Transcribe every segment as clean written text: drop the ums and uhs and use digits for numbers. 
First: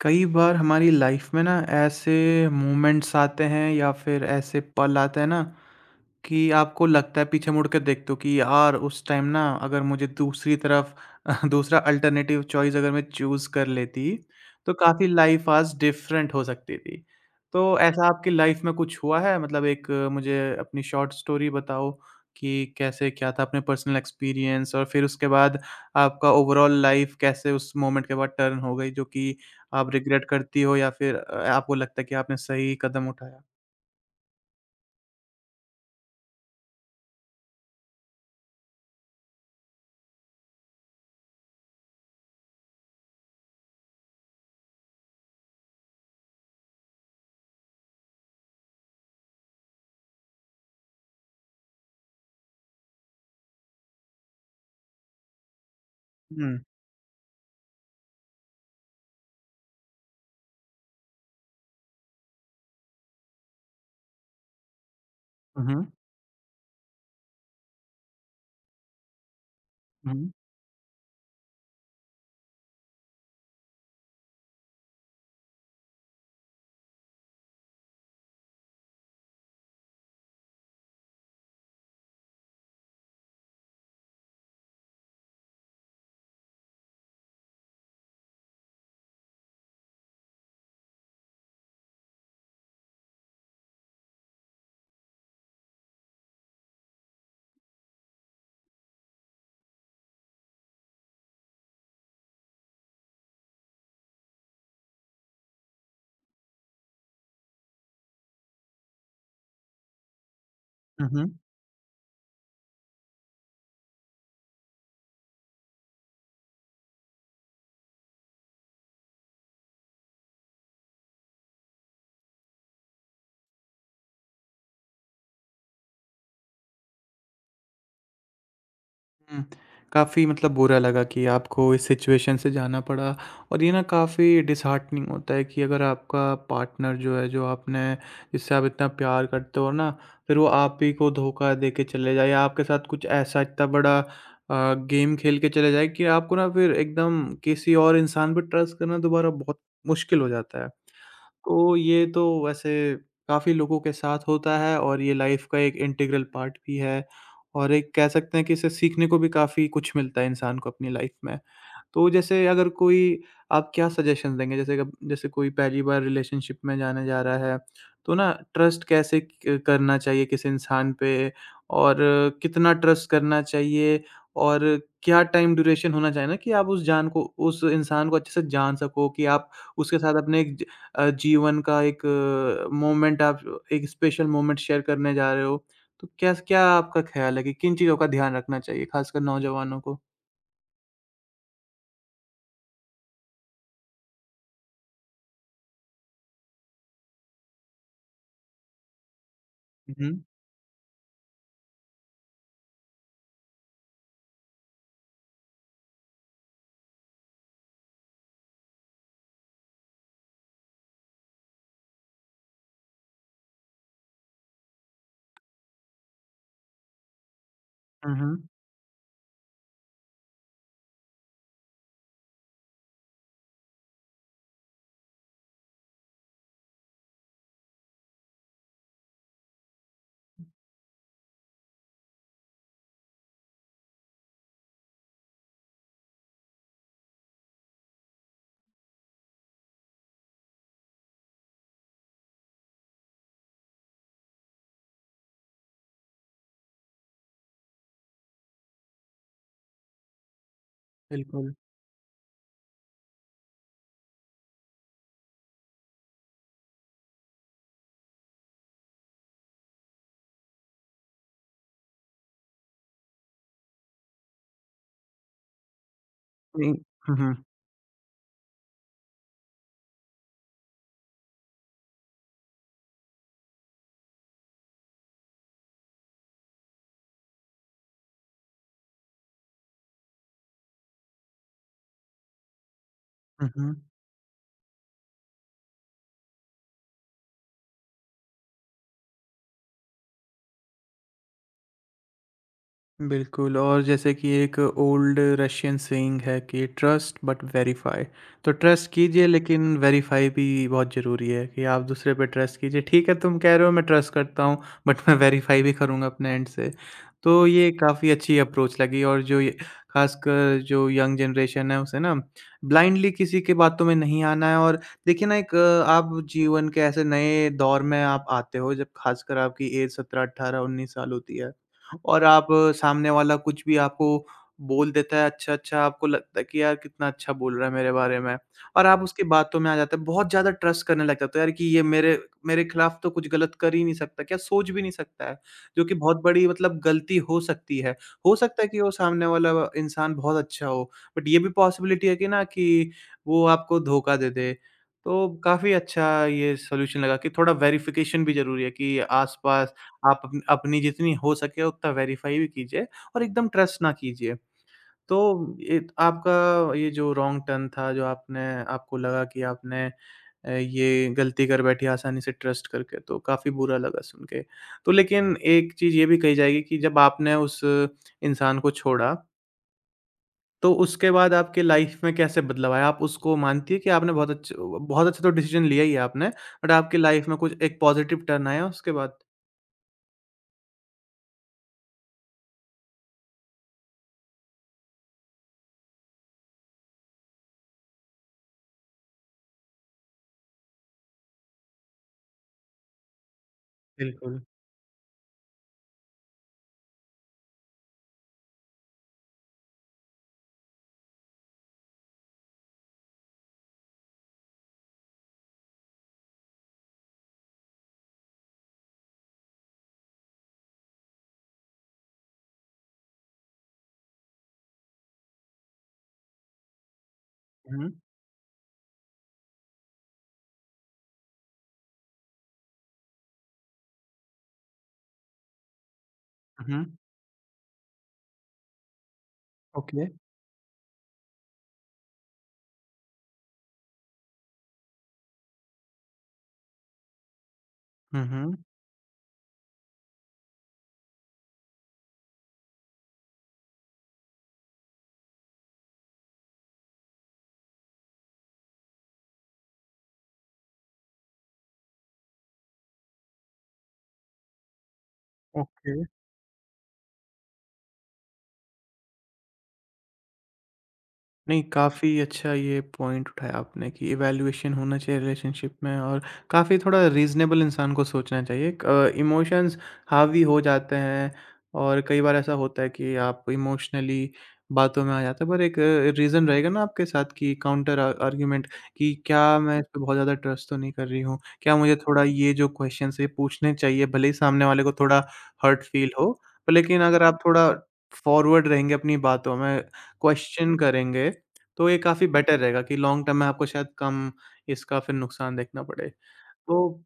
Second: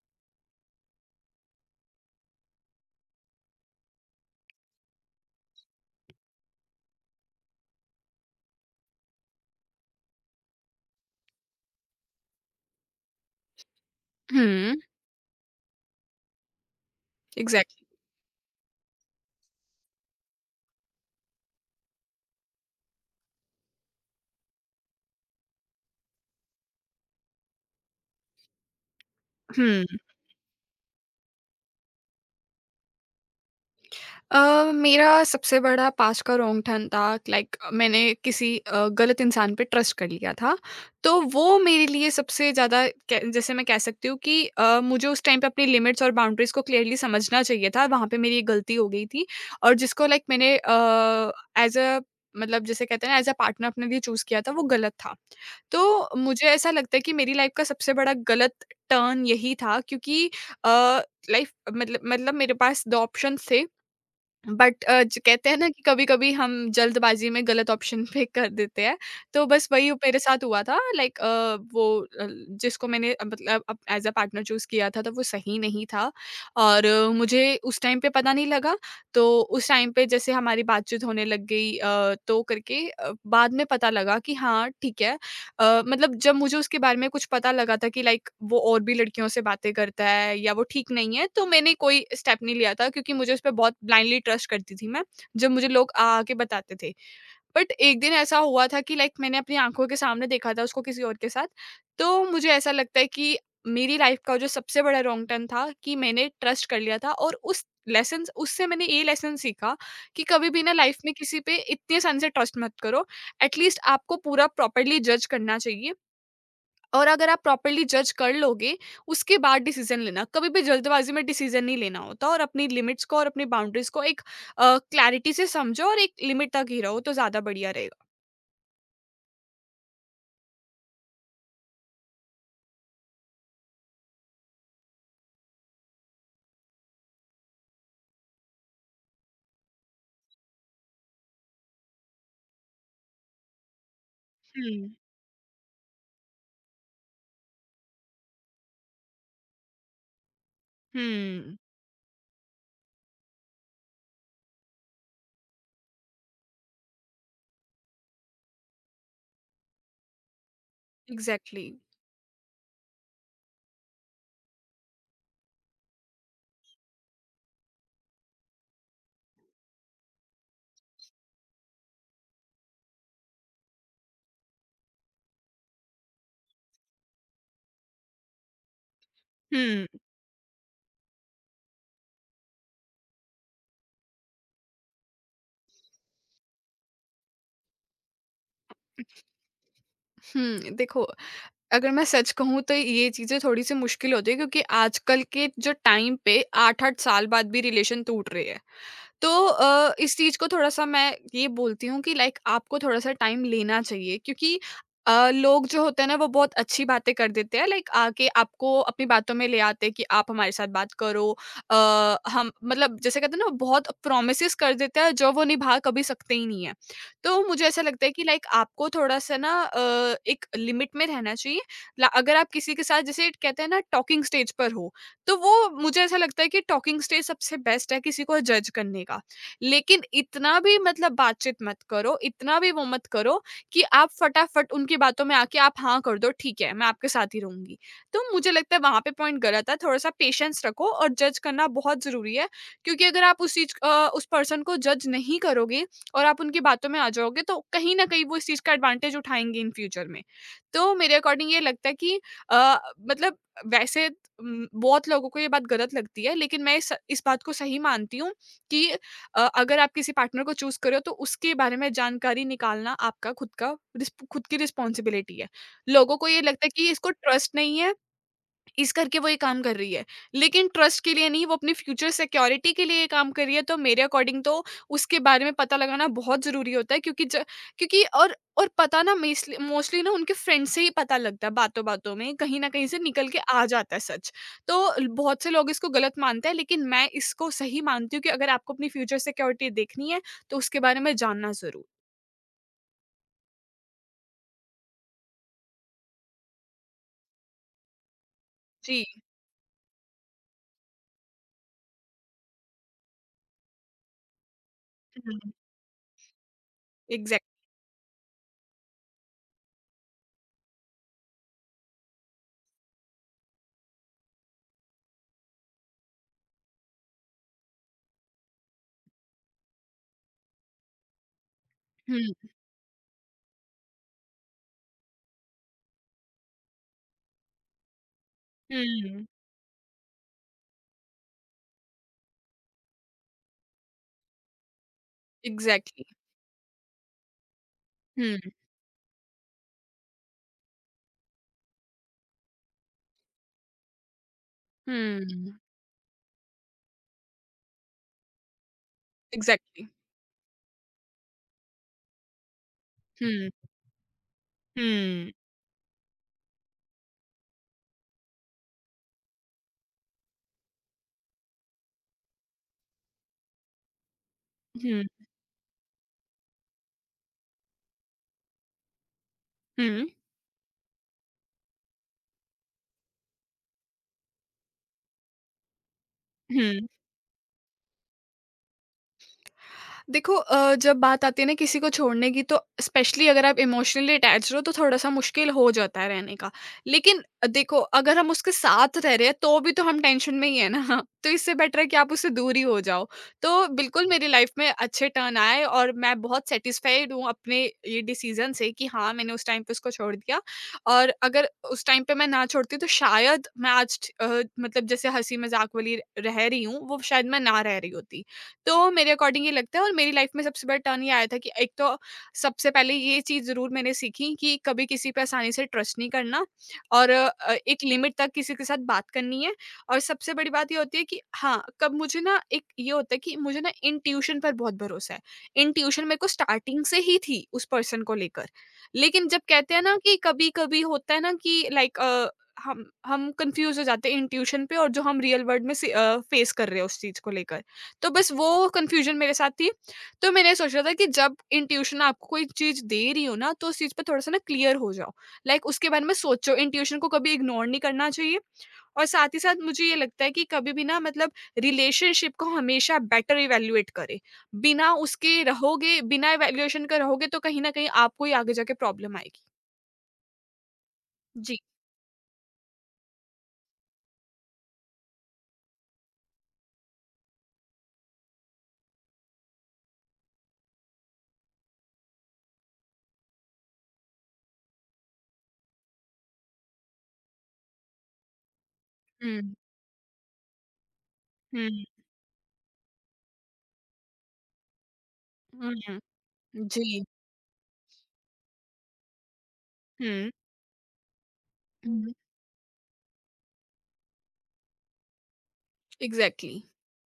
कई बार हमारी लाइफ में ना ऐसे मोमेंट्स आते हैं या फिर ऐसे पल आते हैं ना कि आपको लगता है, पीछे मुड़ के देखते हो कि यार उस टाइम ना अगर मुझे दूसरी तरफ दूसरा अल्टरनेटिव चॉइस अगर मैं चूज़ कर लेती तो Mhm. काफ़ी लाइफ आज डिफरेंट हो सकती थी। तो Exactly. ऐसा आपकी लाइफ में कुछ हुआ है? मतलब एक मुझे अपनी शॉर्ट स्टोरी बताओ कि कैसे क्या था, अपने पर्सनल एक्सपीरियंस, और फिर उसके बाद आपका ओवरऑल लाइफ कैसे उस मोमेंट के बाद टर्न हो गई, जो कि Hmm. आप रिग्रेट करती हो या फिर आपको लगता है कि आपने सही कदम उठाया? मेरा सबसे बड़ा पास का रोंगटा था लाइक मैंने किसी गलत इंसान पे ट्रस्ट कर लिया था। तो वो मेरे लिए सबसे ज़्यादा कै जैसे मैं कह सकती हूँ कि मुझे उस टाइम पे अपनी लिमिट्स और बाउंड्रीज़ को क्लियरली समझना चाहिए था। वहाँ पे मेरी एक गलती हो गई थी और जिसको लाइक मैंने एज़ अ मतलब जिसे कहते हैं ना एज़ अ पार्टनर अपने लिए चूज़ किया था वो गलत था। तो मुझे हुँ। ऐसा लगता है कि मेरी लाइफ़ का सबसे बड़ा गलत टर्न यही था क्योंकि अ, लाइफ़ मतलब मेरे पास 2 ऑप्शंस थे बट जो कहते हैं हुँ, ना कि हुँ। कभी-कभी हम जल्दबाज़ी में गलत ऑप्शन पिक कर देते हैं, तो बस वही मेरे साथ हुआ था लाइक वो अ, जिसको मैंने मतलब अप एज़ अ पार्टनर चूज़ किया था, तो वो सही नहीं था और मुझे उस टाइम पे पता नहीं लगा, तो उस टाइम पे जैसे हमारी बातचीत होने लग गई तो करके बाद में पता लगा कि हाँ, ठीक है। मतलब जब मुझे उसके बारे में कुछ पता लगा था कि लाइक वो और भी लड़कियों से बातें करता है या वो ठीक नहीं है, तो मैंने कोई स्टेप नहीं लिया था क्योंकि मुझे उस पे बहुत ब्लाइंडली ट्रस्ट करती थी मैं, जब मुझे लोग आ आ के बताते थे। बट एक दिन ऐसा हुआ था कि लाइक मैंने अपनी आँखों के सामने देखा था उसको किसी और के साथ, तो मुझे ऐसा लगता है कि मेरी लाइफ़ का जो सबसे बड़ा रॉन्ग टर्न था कि मैंने ट्रस्ट कर लिया था और उस लेसन्स उससे मैंने ये लेसन सीखा कि कभी भी ना लाइफ़ हुँ, में हुँ। किसी पे इतने सन से ट्रस्ट मत करो। एटलीस्ट आपको पूरा प्रॉपर्ली जज करना चाहिए और अगर आप प्रॉपर्ली जज कर लोगे उसके बाद डिसीजन लेना। कभी भी जल्दबाजी में डिसीजन नहीं लेना होता और अपनी लिमिट्स को और अपनी बाउंड्रीज को एक क्लैरिटी से समझो और एक लिमिट तक ही रहो तो ज्यादा बढ़िया रहेगा। हुँ। काफ़ी मतलब बुरा लगा कि आपको इस सिचुएशन से जाना पड़ा। और ये ना काफ़ी डिसहार्टनिंग होता है कि अगर आपका पार्टनर जो है, जो आपने, जिससे आप इतना प्यार करते हो ना, फिर वो आप ही को धोखा दे के चले जाए या आपके साथ कुछ ऐसा इतना बड़ा हम्म। गेम खेल के चले जाए कि आपको ना फिर एकदम किसी और इंसान पे ट्रस्ट करना दोबारा बहुत मुश्किल हो जाता है। हम्म, तो ये तो वैसे काफ़ी लोगों के साथ होता है और ये लाइफ का एक इंटीग्रल पार्ट भी है, और एक कह सकते हैं कि इससे सीखने को भी काफ़ी कुछ मिलता है इंसान को अपनी लाइफ में। एग्जैक्टली। तो जैसे अगर कोई, आप क्या सजेशंस देंगे? जैसे कोई पहली बार रिलेशनशिप में जाने जा रहा है, तो ना ट्रस्ट कैसे क करना चाहिए किसी इंसान पे? और कितना ट्रस्ट करना चाहिए? और क्या टाइम ड्यूरेशन होना चाहिए ना कि आप उस इंसान को अच्छे से जान सको कि आप हम्म, उसके साथ अपने जीवन का एक मोमेंट, आप एक स्पेशल मोमेंट शेयर करने जा रहे हो। तो कैस क्या आपका ख़्याल है कि किन चीज़ों का ध्यान रखना चाहिए, ख़ासकर नौजवानों को? हम्म, देखो अगर मैं सच कहूँ तो ये चीजें थोड़ी सी मुश्किल होती है क्योंकि आजकल के जो टाइम पे आठ आठ साल बाद भी रिलेशन टूट रहे हैं। तो हुँ, इस हुँ। चीज़ को थोड़ा-सा मैं ये बोलती हूँ कि लाइक आपको थोड़ा-सा टाइम लेना चाहिए क्योंकि लोग जो होते हैं ना वो बहुत अच्छी बातें कर देते हैं लाइक आके आपको अपनी बातों में ले आते हैं कि आप हमारे साथ बात करो। अ, हम मतलब जैसे कहते हैं ना वो बहुत प्रॉमिसेस कर देते हैं जो वो निभा कभी सकते ही नहीं है। तो मुझे ऐसा लगता है हुँ, कि हुँ। लाइक आपको थोड़ा-सा ना एक लिमिट में रहना चाहिए। ला अगर आप किसी के साथ जैसे कहते हैं ना टॉकिंग स्टेज पर हो तो वो मुझे ऐसा लगता है कि टॉकिंग स्टेज सबसे बेस्ट है किसी को जज करने का। लेकिन इतना भी मतलब बातचीत मत करो, इतना भी वो मत करो कि आप फटाफट उनकी बातों में आके आप हाँ कर दो, ठीक है, मैं आपके साथ ही रहूँगी। तो मुझे लगता है वहाँ पे पॉइंट गलत है, थोड़ा-सा पेशेंस रखो और जज करना बहुत ज़रूरी है क्योंकि अगर आप उस पर्सन को जज नहीं करोगे और आप उनकी बातों में आ जाओगे तो कहीं न कहीं वो इस चीज़ का एडवांटेज उठाएँगे इन फ्यूचर में। तो मेरे Del अकॉर्डिंग todo। ये लगता है कि अ, मतलब वैसे बहुत लोगों को ये बात गलत लगती है, लेकिन मैं इस बात को सही मानती हूँ कि अगर आप किसी पार्टनर को चूज़ कर रहे हो, तो उसके बारे में जानकारी निकालना आपका खुद की रिस्पॉन्सिबिलिटी है। लोगों को ये लगता है Sí। कि इसको Mhm, ट्रस्ट नहीं है इस करके वो ये काम कर रही है। लेकिन ट्रस्ट के लिए नहीं, वो अपनी फ्यूचर सिक्योरिटी के लिए ये काम कर रही है, तो मेरे अकॉर्डिंग तो उसके बारे में पता लगाना बहुत ज़रूरी होता है क्योंकि ज क्योंकि और पता ना मेस्ली मोस्टली ना उनके फ्रेंड से ही पता लगता है, बातों-बातों में, कहीं न कहीं से निकल के आ mhm। जाता है सच। तो ल बहुत से लोग इसको गलत मानते हैं, लेकिन मैं इसको सही मानती हूँ कि अगर आपको अपनी फ्यूचर सिक्योरिटी देखनी है, तो उसके बारे में जानना ज़रूर। बिल्कुल। और जैसे कि एक ओल्ड रशियन सेइंग है कि ट्रस्ट बट वेरीफाई। तो ट्रस्ट जी। कीजिए, लेकिन वेरीफाई भी बहुत ज़रूरी है कि आप दूसरे पे ट्रस्ट कीजिए, ठीक है, तुम कह रहे हो मैं ट्रस्ट करता हूँ, बट मैं हुँ, वेरीफाई भी करूँगा अपने एंड से। इग्ज़ैक्ट। तो ये काफ़ी अच्छी अप्रोच लगी, और जो ये, खासकर जो यंग जनरेशन है, उसे ना ब्लाइंडली किसी के बातों में नहीं आना है। और देखिए ना, आप जीवन के ऐसे नए दौर में आप आते हो जब खासकर आपकी एज 17 18 19 साल होती है। और आप हुँ, सामने वाला कुछ भी आपको बोल देता है अच्छा-अच्छा, आपको लगता है कि यार कितना अच्छा बोल रहा है मेरे बारे में। और आप उसकी हुँ, बातों में आ जाते हैं। बहुत ज़्यादा ट्रस्ट करने लग जाते हो यार कि ये मेरे मेरे खिलाफ तो कुछ गलत कर ही नहीं सकता, क्या सोच भी नहीं सकता है, जो कि इग्ज़ैक्टली। बहुत बड़ी मतलब गलती हो सकती है। हो हुँ, सकता है कि वो सामने वाला इंसान बहुत अच्छा हो, बट ये भी पॉसिबिलिटी है कि ना कि वो आपको धोखा दे दे। तो हुँ, काफ़ी अच्छा ये सॉल्यूशन लगा कि थोड़ा वेरिफिकेशन भी ज़रूरी है, कि आस-पास इग्ज़ैक्टली। आप अपनी जितनी हो सके उतना वेरीफ़ाई भी कीजिए, और एकदम हुँ। ट्रस्ट ना कीजिए। तो 嗯 ये आपका ये जो रॉन्ग टर्न था, जो आपने आपको लगा कि आपने ये गलती कर बैठी आसानी से ट्रस्ट करके, तो काफ़ी बुरा लगा सुन के। तो 嗯 लेकिन एक चीज़ ये भी कही जाएगी कि जब आपने उस इंसान को छोड़ा, 嗯 तो उसके बाद आपके लाइफ़ में कैसे बदलाव आया? आप उसको मानती है कि आपने बहुत अच्छा तो डिसीज़न लिया ही है आपने, बट 嗯。आपकी लाइफ़ में कुछ एक पॉज़िटिव टर्न आया उसके बाद? देखो जब बात आती है ना किसी को छोड़ने की तो स्पेशली अगर आप इमोशनली अटैच्ड हो तो थोड़ा सा मुश्किल हो जाता है रहने का। लेकिन देखो अगर हम उसके साथ रह रहे हैं तो भी तो हम टेंशन में ही है ना तो इससे बेटर है कि आप उससे दूर ही हो जाओ। तो बिल्कुल मेरी बिल्कुल। लाइफ में अच्छे टर्न आए और मैं बहुत सेटिस्फाइड हूँ अपने ये डिसीजन से कि हाँ मैंने उस टाइम पे उसको छोड़ दिया और अगर उस टाइम पे मैं ना छोड़ती तो शायद मैं आज मतलब जैसे हंसी मजाक वाली रह रही हूँ वो शायद मैं ना रह रही होती। तो मेरे अकॉर्डिंग ये लगता है और मेरी लाइफ में सबसे बड़ा टर्न ये आया था कि एक तो सबसे पहले ये चीज़ ज़रूर मैंने सीखी कि कभी किसी पे आसानी से ट्रस्ट नहीं करना और एक हुँ, लिमिट तक किसी के साथ बात करनी है। और सबसे बड़ी बात ये होती है कि हाँ कब मुझे ना एक ये होता है कि मुझे ना इंट्यूशन पर बहुत भरोसा है। इंट्यूशन मेरे को स्टार्टिंग हुँ। से ही थी उस पर्सन को लेकर। लेकिन जब कहते हैं ना Okay. कि कभी कभी होता है ना कि लाइक हम कंफ्यूज हो जाते हैं इंट्यूशन पे और जो हम रियल वर्ल्ड में फेस कर रहे हैं उस चीज को लेकर। तो Uh बस huh. वो कन्फ्यूज़न मेरे साथ थी। तो मैंने सोचा था कि जब इंट्यूशन आपको कोई चीज़ दे रही हो ना, तो उस चीज़ पे थोड़ा-सा ना क्लियर हो जाओ। लाइक उसके बारे में सोचो, इंट्यूशन को कभी इग्नोर नहीं करना चाहिए और साथ ही साथ मुझे ये लगता है कि कभी भी ना मतलब रिलेशनशिप को हमेशा बेटर इवैल्यूएट करें। बिना उसके रहोगे, Okay. बिना इवैल्यूएशन के रहोगे तो कहीं न कहीं आपको ही आगे जाके प्रॉब्लम आएगी। जी। नहीं, काफ़ी अच्छा ये पॉइंट उठाया आपने कि इवैल्यूएशन होना चाहिए रिलेशनशिप में। और काफ़ी थोड़ा रीज़नेबल इंसान को सोचना चाहिए। क इमोशंस हावी हो जाते हैं, और कई बार ऐसा होता है कि आप इमोशनली बातों में आ जाते हैं, पर एक रीज़न रहेगा ना आपके साथ कि काउंटर आर्गुमेंट, कि हुँ, क्या मैं इस पे बहुत ज़्यादा ट्रस्ट तो नहीं कर रही हूँ? क्या हुँ, मुझे थोड़ा ये जो क्वेश्चन्स हैं ये पूछने चाहिए? भले ही सामने वाले को थोड़ा हुँ, हर्ट हुँ। फ़ील हो, पर लेकिन जी। अगर आप थोड़ा फॉरवर्ड रहेंगे अपनी बातों में, हुँ, क्वेश्चन करेंगे, तो ये हुँ, काफ़ी बेटर रहेगा कि लॉन्ग टर्म में आपको शायद कम इसका फिर नुकसान देखना पड़े। एग्ज़ैक्टली। तो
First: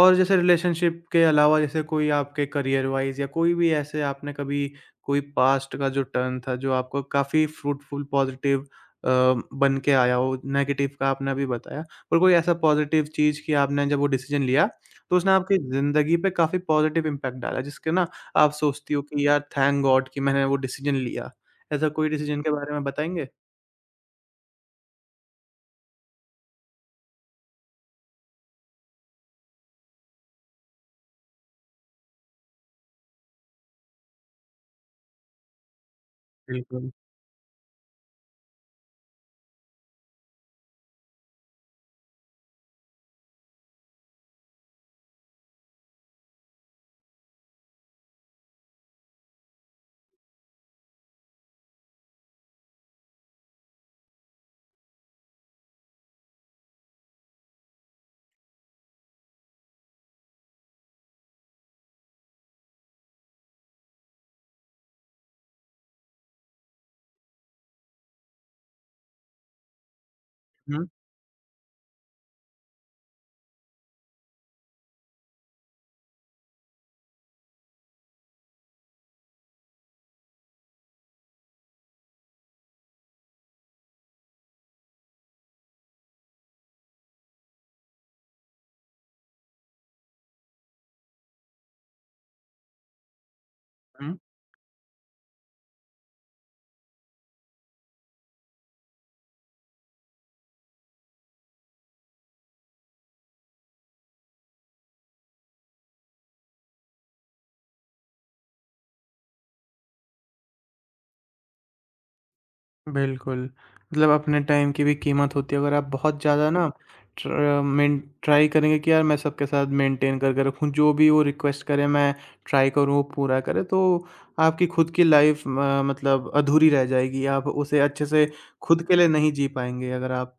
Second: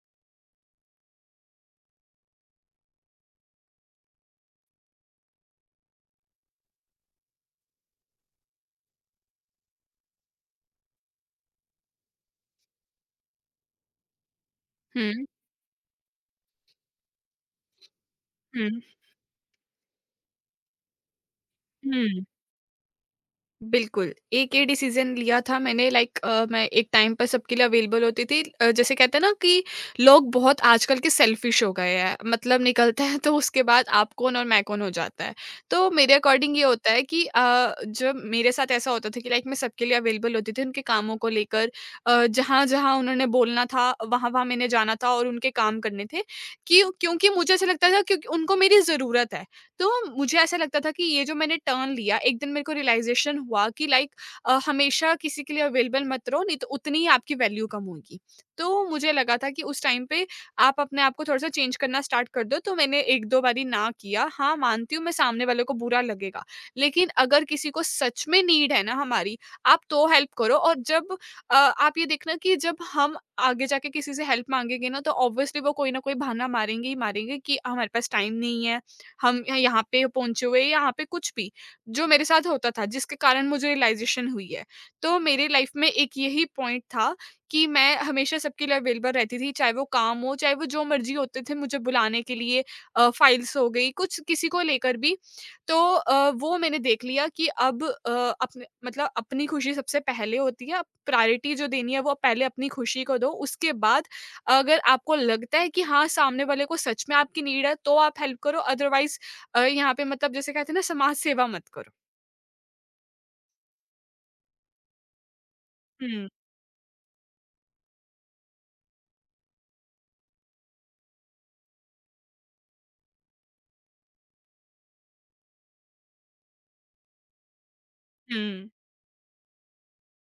और जैसे रिलेशनशिप के अलावा जैसे कोई आपके करियर वाइज़ या कोई भी, ऐसे आपने कभी कोई पास्ट का जो टर्न था जो आपको काफ़ी फ्रूटफुल, पॉज़िटिव अ, बन के आया हो, नेगेटिव का आपने अभी बताया। पर कोई ऐसा पॉज़िटिव चीज़ कि आपने जब वो डिसीज़न लिया तो हुँ, उसने आपकी ज़िंदगी पे काफ़ी पॉज़िटिव इम्पैक्ट डाला, जिसके ना आप हुँ, सोचती हो कि यार, थैंक गॉड कि मैंने वो डिसीज़न लिया। ऐसा कोई हुँ। डिसीज़न के बारे में बताएँगे? बिल्कुल, एक ये डिसीज़न लिया था मैंने लाइक मैं एक टाइम पर सबके लिए अवेलेबल होती थी। जैसे कहते हैं ना कि लोग बहुत आजकल के सेल्फिश हो गए हैं, मतलब निकलते हैं तो उसके बाद आप कौन और मैं कौन हो जाता है। तो मेरे अकॉर्डिंग ये बिल्कुल। होता है कि जब मेरे साथ ऐसा होता था कि लाइक मैं सबके लिए अवेलेबल होती थी उनके कामों को लेकर, जहाँ-जहाँ उन्होंने बोलना था, वहाँ-वहाँ मैंने जाना था और उनके काम करने थे, क्योंकि मुझे ऐसा लगता था क्योंकि उनको मेरी ज़रूरत है। तो मुझे ऐसा लगता था कि ये जो मैंने टर्न लिया, एक दिन मेरे को रियलाइज़ेशन हुआ कि लाइक हमेशा किसी के लिए अवेलेबल मत रहो, नहीं तो उतनी ही आपकी वैल्यू कम होगी। तो मुझे लगा था कि उस टाइम पे आप अपने आप को थोड़ा-सा चेंज करना स्टार्ट कर दो, तो मैंने 1, 2 बारी ना किया। हाँ, मानती हूँ मैं सामने वाले को बुरा लगेगा, लेकिन अगर किसी को सच में नीड है ना हमारी, आप तो हेल्प करो और हुँ। जब आप ये देखना कि जब हम आगे जाके किसी से हेल्प माँगेंगे ना, तो ऑब्वियसली वो कोई ना कोई बहाना मारेंगे ही मारेंगे कि हमारे पास टाइम नहीं है, हम य यहाँ पे पहुँचे हुए यहाँ पे कुछ भी, जो मेरे साथ होता था जिसके कारण मुझे रियलाइज़ेशन हुई है। तो मेरी लाइफ़ में एक यही पॉइंट था कि मैं हमेशा सबके लिए अवेलेबल रहती थी, चाहे वो काम हो, चाहे वो जो मर्ज़ी होते थे मुझे बुलाने के लिए, फाइल्स हो गई, हुँ, कुछ किसी को लेकर भी। तो वो मैंने देख लिया कि अपने मतलब अपनी खुशी सबसे पहले होती है, प्रायोरिटी जो देनी है वो पहले अपनी खुशी को दो, उसके बाद अगर आपको लगता है कि हाँ, सामने वाले को सच में आपकी नीड है, तो आप हेल्प करो। अदरवाइज़ यहाँ पे मतलब जैसे कहते हैं ना समाज सेवा मत करो। बिल्कुल। मतलब अपने टाइम की भी कीमत होती है, अगर आप बहुत हुँ, ज़्यादा ना ट्राई करेंगे कि यार मैं सबके साथ मेंटेन करके रखूँ, जो भी वो रिक्वेस्ट करे मैं ट्राई करूँ, वो पूरा करे, तो आपकी खुद की लाइफ़ म मतलब अधूरी रह जाएगी, आप उसे अच्छे से हुँ, खुद के लिए नहीं जी पाएँगे, अगर आप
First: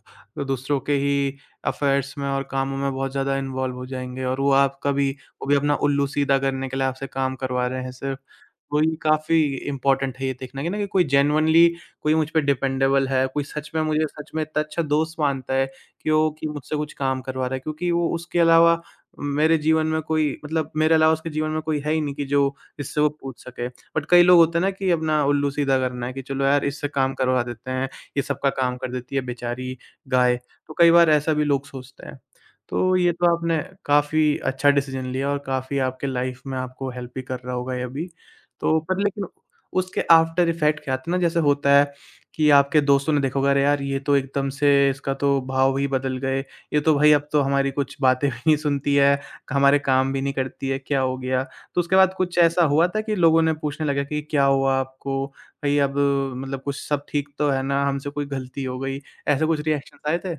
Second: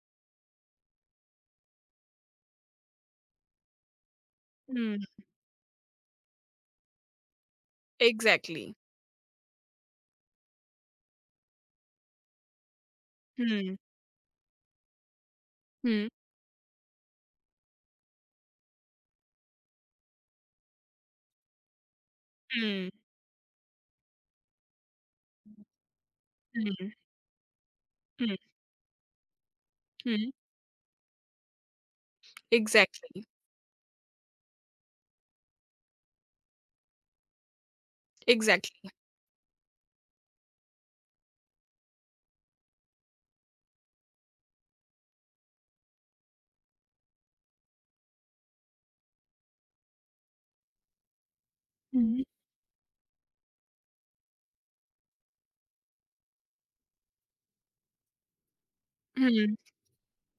दूसरों के ही अफेयर्स में और कामों में बहुत ज़्यादा इन्वॉल्व हो जाएँगे और हुँ, वो भी अपना उल्लू सीधा करने के लिए आपसे काम करवा रहे हैं सिर्फ़। एग्ज़ैक्टली। वही काफ़ी इम्पोर्टेंट है ये देखना कि ना, कि कोई जेनुइनली कोई मुझ पे डिपेंडेबल है, कोई सच हुँ, में मुझे सच में इतना अच्छा दोस्त मानता है हुँ, कि मुझसे कुछ काम करवा रहा है। क्योंकि वो उसके अलावा मेरे जीवन में कोई, मतलब मेरे अलावा उसके जीवन में कोई है ही नहीं कि जो हुँ, इससे वो पूछ सके। बट कई लोग होते हैं ना कि अपना उल्लू सीधा करना है कि चलो यार इससे हुँ, काम करवा देते हैं, ये हुँ, सबका काम कर देती है बेचारी हुँ, गाय। तो कई बार ऐसा भी लोग सोचते हैं। तो ये एग्ज़ैक्टली, तो आपने काफ़ी अच्छा डिसीज़न लिया, और काफ़ी आपके लाइफ़ में आपको हेल्प भी कर रहा होगा ये अभी। तो एग्ज़ैक्टली। पर लेकिन उसके आफ्टर इफेक्ट क्या आते हैं ना, जैसे होता है कि आपके दोस्तों ने देखा होगा, अरे यार ये तो एकदम से इसका तो भाव ही बदल गए। ये तो भाई अब तो हमारी कुछ बातें भी नहीं सुनती है, हमारे काम भी नहीं करती है, क्या हो गया? तो उसके बाद हुँ, कुछ ऐसा हुआ था कि लोगों ने पूछने लगा कि क्या हुआ आपको? भाई अब मतलब कुछ सब ठीक तो है ना? हमसे कोई गलती हो गई? ऐसे हुँ। कुछ रिएक्शंस आए थे?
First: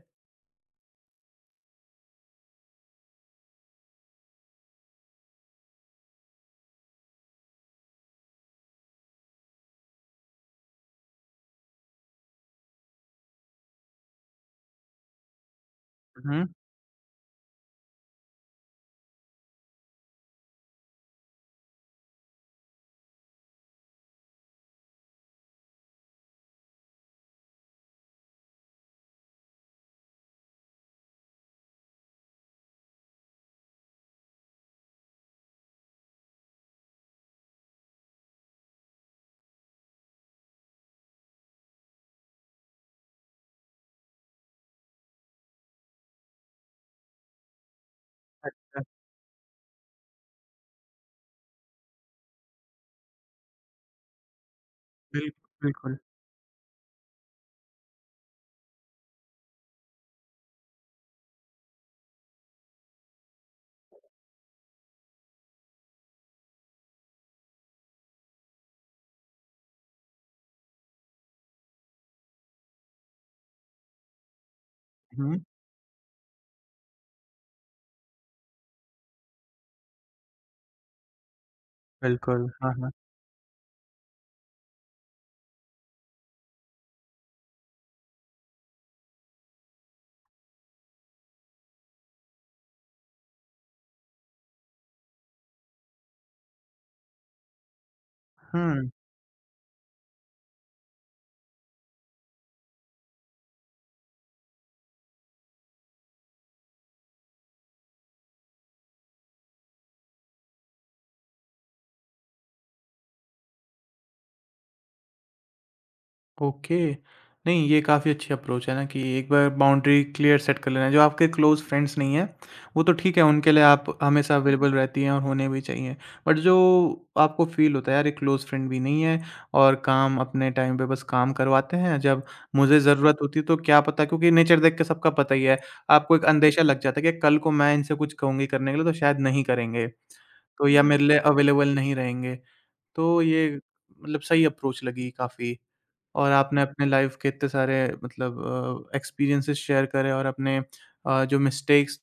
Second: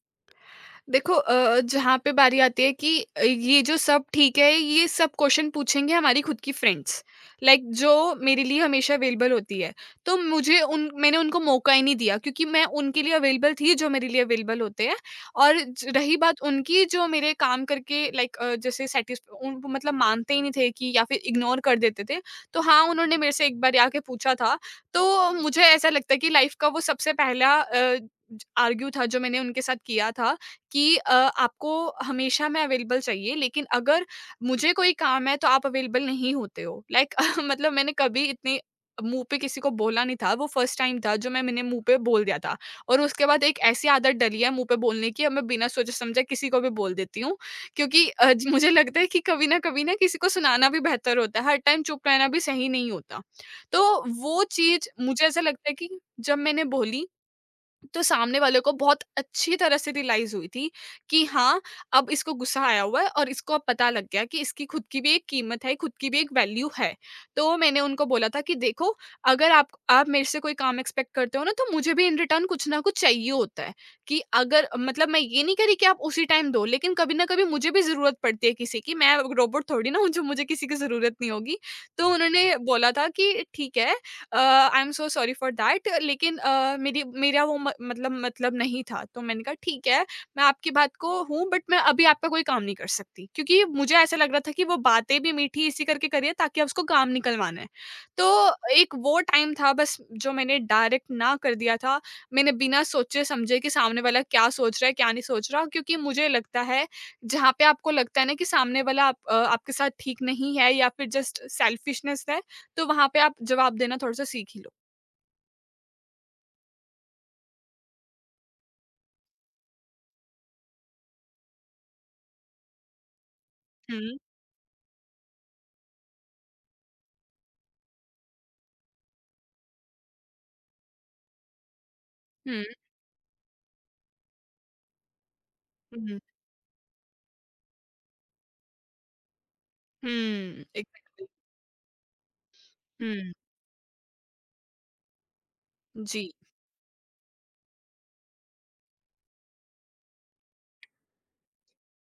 देखो जहाँ पे बारी आती है कि ये जो सब ठीक है, ये सब क्वेश्चन पूछेंगे हमारी खुद की फ्रेंड्स। लाइक जो मेरे लिए हमेशा अवेलेबल होती है। तो मुझे उन मैंने उनको मौका ही नहीं दिया क्योंकि मैं उनके लिए अवेलेबल थी जो मेरे लिए अवेलेबल होते हैं। और ज रही हुँ, बात हुँ। उनकी जो मेरे काम करके लाइक जैसे सैटिस उन मतलब मानते ही नहीं थे कि या फिर इग्नोर कर देते थे। तो हाँ, उन्होंने मेरे से एक बार आके पूछा था। तो मुझे ऐसा लगता है कि लाइफ़ का वो सबसे पहला ज आर्ग्यू था जो मैंने उनके साथ किया था। कि आपको हमेशा मैं अवेलेबल चाहिए लेकिन अगर मुझे कोई काम है तो आप अवेलेबल नहीं होते हो। लाइक मतलब मैंने कभी इतने मुँह पे किसी को बोला नहीं था, वो फर्स्ट टाइम था जो मैंने मुँह पे बोल दिया था और उसके बाद एक ऐसी आदत डली है मुँह पे बोलने की। अब मैं बिना सोचे-समझे किसी को भी बोल देती हूँ क्योंकि अ, ज मुझे अच्छा। लगता है कि कभी न कभी ना किसी को सुनाना भी बेहतर होता है, हर टाइम चुप रहना भी सही नहीं होता। तो वो चीज़ मुझे बिल्कुल, ऐसा लगता है कि बिल्कुल। जब मैंने बोली तो सामने वाले को बहुत अच्छी तरह से रियलाइज हुई थी कि हाँ अब इसको गुस्सा आया हुआ है और इसको अब पता लग गया कि इसकी खुद की भी एक कीमत है, खुद की भी एक वैल्यू है। तो मैंने उनको बोला था कि देखो अगर आप मेरे से कोई काम एक्सपेक्ट करते हो ना तो मुझे भी इन रिटर्न कुछ ना कुछ चाहिए होता है। कि अगर मतलब मैं हुँ, ये नहीं करी कि आप उसी टाइम दो लेकिन कभी ना कभी मुझे भी जरूरत पड़ती है किसी की, मैं रोबोट थोड़ी ना हूँ जो मुझे किसी की जरूरत नहीं होगी। तो बिल्कुल। उन्होंने हाँ, बोला हाँ। था कि ठीक है, I am so sorry for that, लेकिन मेरी मेरा मतलब नहीं था। तो मैंने कहा ठीक है मैं आपकी बात को हूँ बट मैं अभी आपका कोई काम नहीं कर सकती क्योंकि मुझे ऐसा लग रहा था कि वो बातें भी मीठी इसी करके करिए ताकि आप उसको काम निकलवाना है। तो हुँ। एक वो टाइम था बस जो मैंने डायरेक्ट ना कर दिया था। मैंने बिना सोचे समझे कि सामने वाला क्या सोच रहा है क्या नहीं सोच रहा, क्योंकि मुझे लगता है जहाँ पे आपको लगता है ना कि सामने वाला आप, अ, आपके साथ ठीक नहीं है या फिर जस्ट सेल्फिशनेस है तो वहाँ पे आप जवाब देना थोड़ा-सा सीख ही लो। ओके। नहीं, ये काफ़ी अच्छी अप्रोच है ना, कि एक बार बाउंड्री क्लियर सेट कर लेना। जो आपके क्लोज़ फ्रेंड्स नहीं हैं, वो तो ठीक है, उनके लिए आप हुँ। हमेशा अवेलेबल रहती हैं और होने भी चाहिए। बट जो आपको फ़ील होता है, यार, ये क्लोज़ फ्रेंड भी नहीं है और काम अपने टाइम पे बस काम करवाते हैं, जब हुँ, मुझे ज़रूरत होती है, तो क्या पता, क्योंकि नेचर देख के सबका पता ही है, आपको हुँ, एक अंदेशा लग जाता है कि कल को मैं इनसे कुछ कहूँगी करने के लिए, तो शायद नहीं करेंगे, हुँ, तो या मेरे लिए एग्ज़ैक्टली। अवेलेबल नहीं रहेंगे। तो हुँ, ये मतलब सही अप्रोच लगी काफ़ी। जी। और आपने अपने लाइफ के इतने सारे मतलब एक्सपीरियंसेस शेयर करे, और अपने जो मिस्टेक्स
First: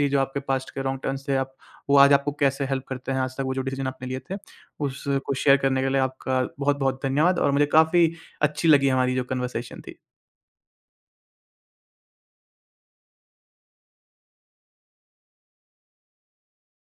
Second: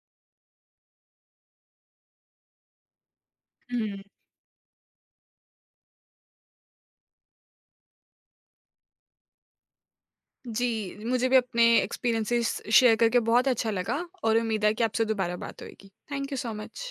थी, जो आपके पास्ट के रॉन्ग टर्न्स थे, आप वो आज आपको कैसे हेल्प करते हैं आज तक, वो जो डिसीज़न हुँ, आपने लिए थे, उसको शेयर करने के लिए आपका बहुत-बहुत धन्यवाद, और मुझे काफ़ी अच्छी लगी हमारी जो कन्वर्सेशन थी। जी, मुझे भी अपने एक्सपीरियंसेस शेयर करके बहुत अच्छा लगा और उम्मीद है कि आपसे दोबारा बात होएगी। Thank you so much.